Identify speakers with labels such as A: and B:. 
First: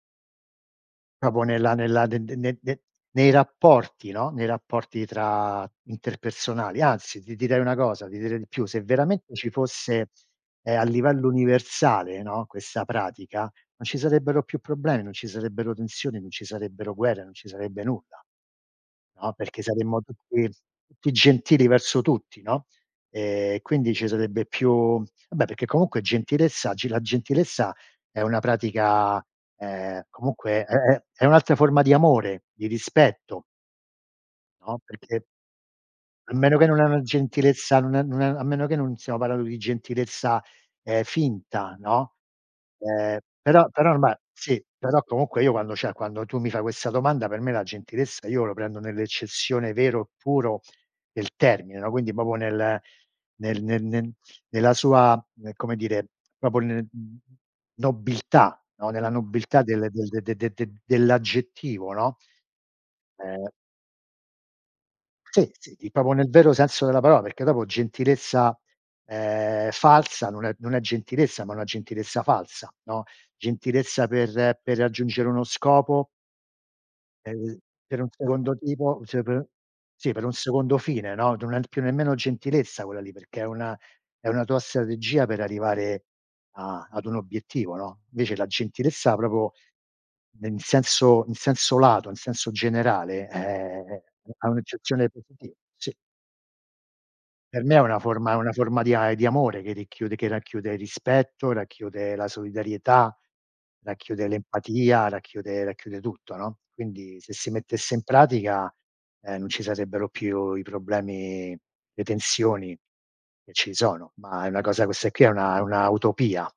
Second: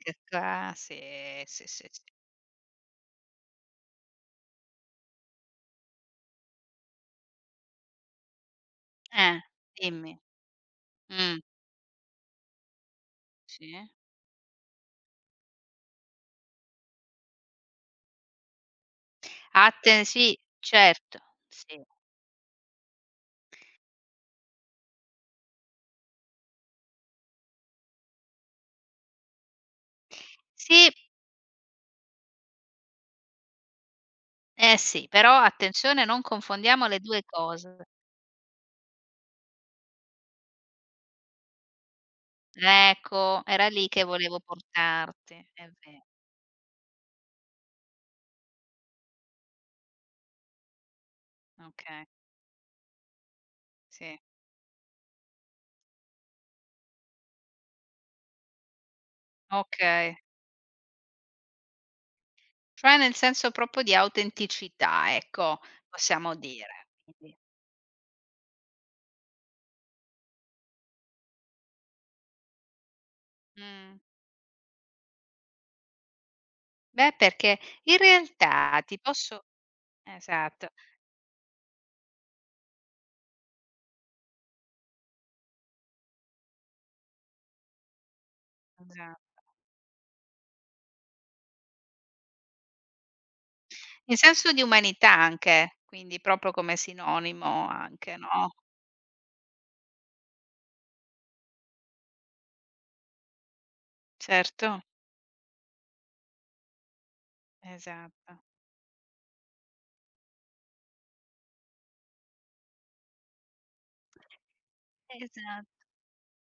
A: Che ca sì,
B: Proprio
A: sì,
B: nella
A: sì, s
B: nella de de ne de nei rapporti, no, nei rapporti tra interpersonali. Anzi, ti direi una cosa, ti direi di più: se veramente
A: Eh,
B: ci fosse,
A: dimmi,
B: ehm, a livello
A: mh.
B: universale, no, questa pratica, non
A: Sì?
B: ci sarebbero più problemi, non ci sarebbero tensioni, non ci sarebbero guerre, non ci sarebbe nulla, no, perché saremmo
A: Atten sì,
B: tutti tutti
A: certo,
B: gentili
A: sì.
B: verso tutti, no, ehm, quindi ci sarebbe più vabbè, perché comunque gentilezza oggi la gentilezza è una pratica ehm, comunque è
A: Sì.
B: è è un'altra forma di amore, di rispetto.
A: Eh,
B: No,
A: sì,
B: perché
A: però attenzione: non
B: a meno che non è
A: confondiamo le
B: una
A: 2 cose.
B: gentilezza non è non è a meno che non stiamo parlando di gentilezza, ehm, finta, no, ehm,
A: Ecco, era
B: però
A: lì
B: però
A: che
B: ormai
A: volevo
B: sì, però comunque
A: portarti,
B: io
A: è
B: quando cioè,
A: ve
B: quando tu mi fai questa domanda, per me la gentilezza io la prendo nell'eccezione vero e puro del termine, no,
A: Okay.
B: quindi proprio nel nel nel nel
A: Sì.
B: nella sua, ehm, come dire, proprio n nobiltà, no, nella nobiltà del
A: Okay.
B: de de de dell'aggettivo, no?
A: Cioè nel
B: Eh.
A: senso proprio di autenticità,
B: Sì,
A: ecco,
B: sì, proprio nel
A: possiamo
B: vero senso
A: dire.
B: della parola perché dopo gentilezza, ehm, falsa, non è non è gentilezza, ma una gentilezza falsa, no,
A: Mh.
B: gentilezza per per raggiungere uno scopo
A: Beh,
B: ehm, l
A: perché, in
B: per un secondo
A: realtà, ti
B: tipo, cioè,
A: posso
B: pe sì, per un
A: esatto.
B: secondo fine, no, non è p più nemmeno gentilezza quella lì, perché è una è una tua strategia per arrivare a ad un obiettivo, no, invece la gentilezza
A: Già.
B: proprio nel senso in senso lato, in senso generale, ehm,
A: In
B: ha
A: senso di
B: un'accezione
A: umanità anche,
B: sì.
A: quindi proprio come
B: Per
A: sinonimo
B: me è una
A: anche,
B: forma è una
A: no?
B: forma di a di amore che ricchiude che racchiude rispetto, racchiude la solidarietà, racchiude
A: Certo.
B: l'empatia, racchiude racchiude tutto, no, quindi, se si mettesse in
A: Esatto.
B: pratica, ehm, non ci sarebbero più i problemi, le tensioni che ci sono, ma è una cosa questa qui è una è
A: Esat
B: una utopia.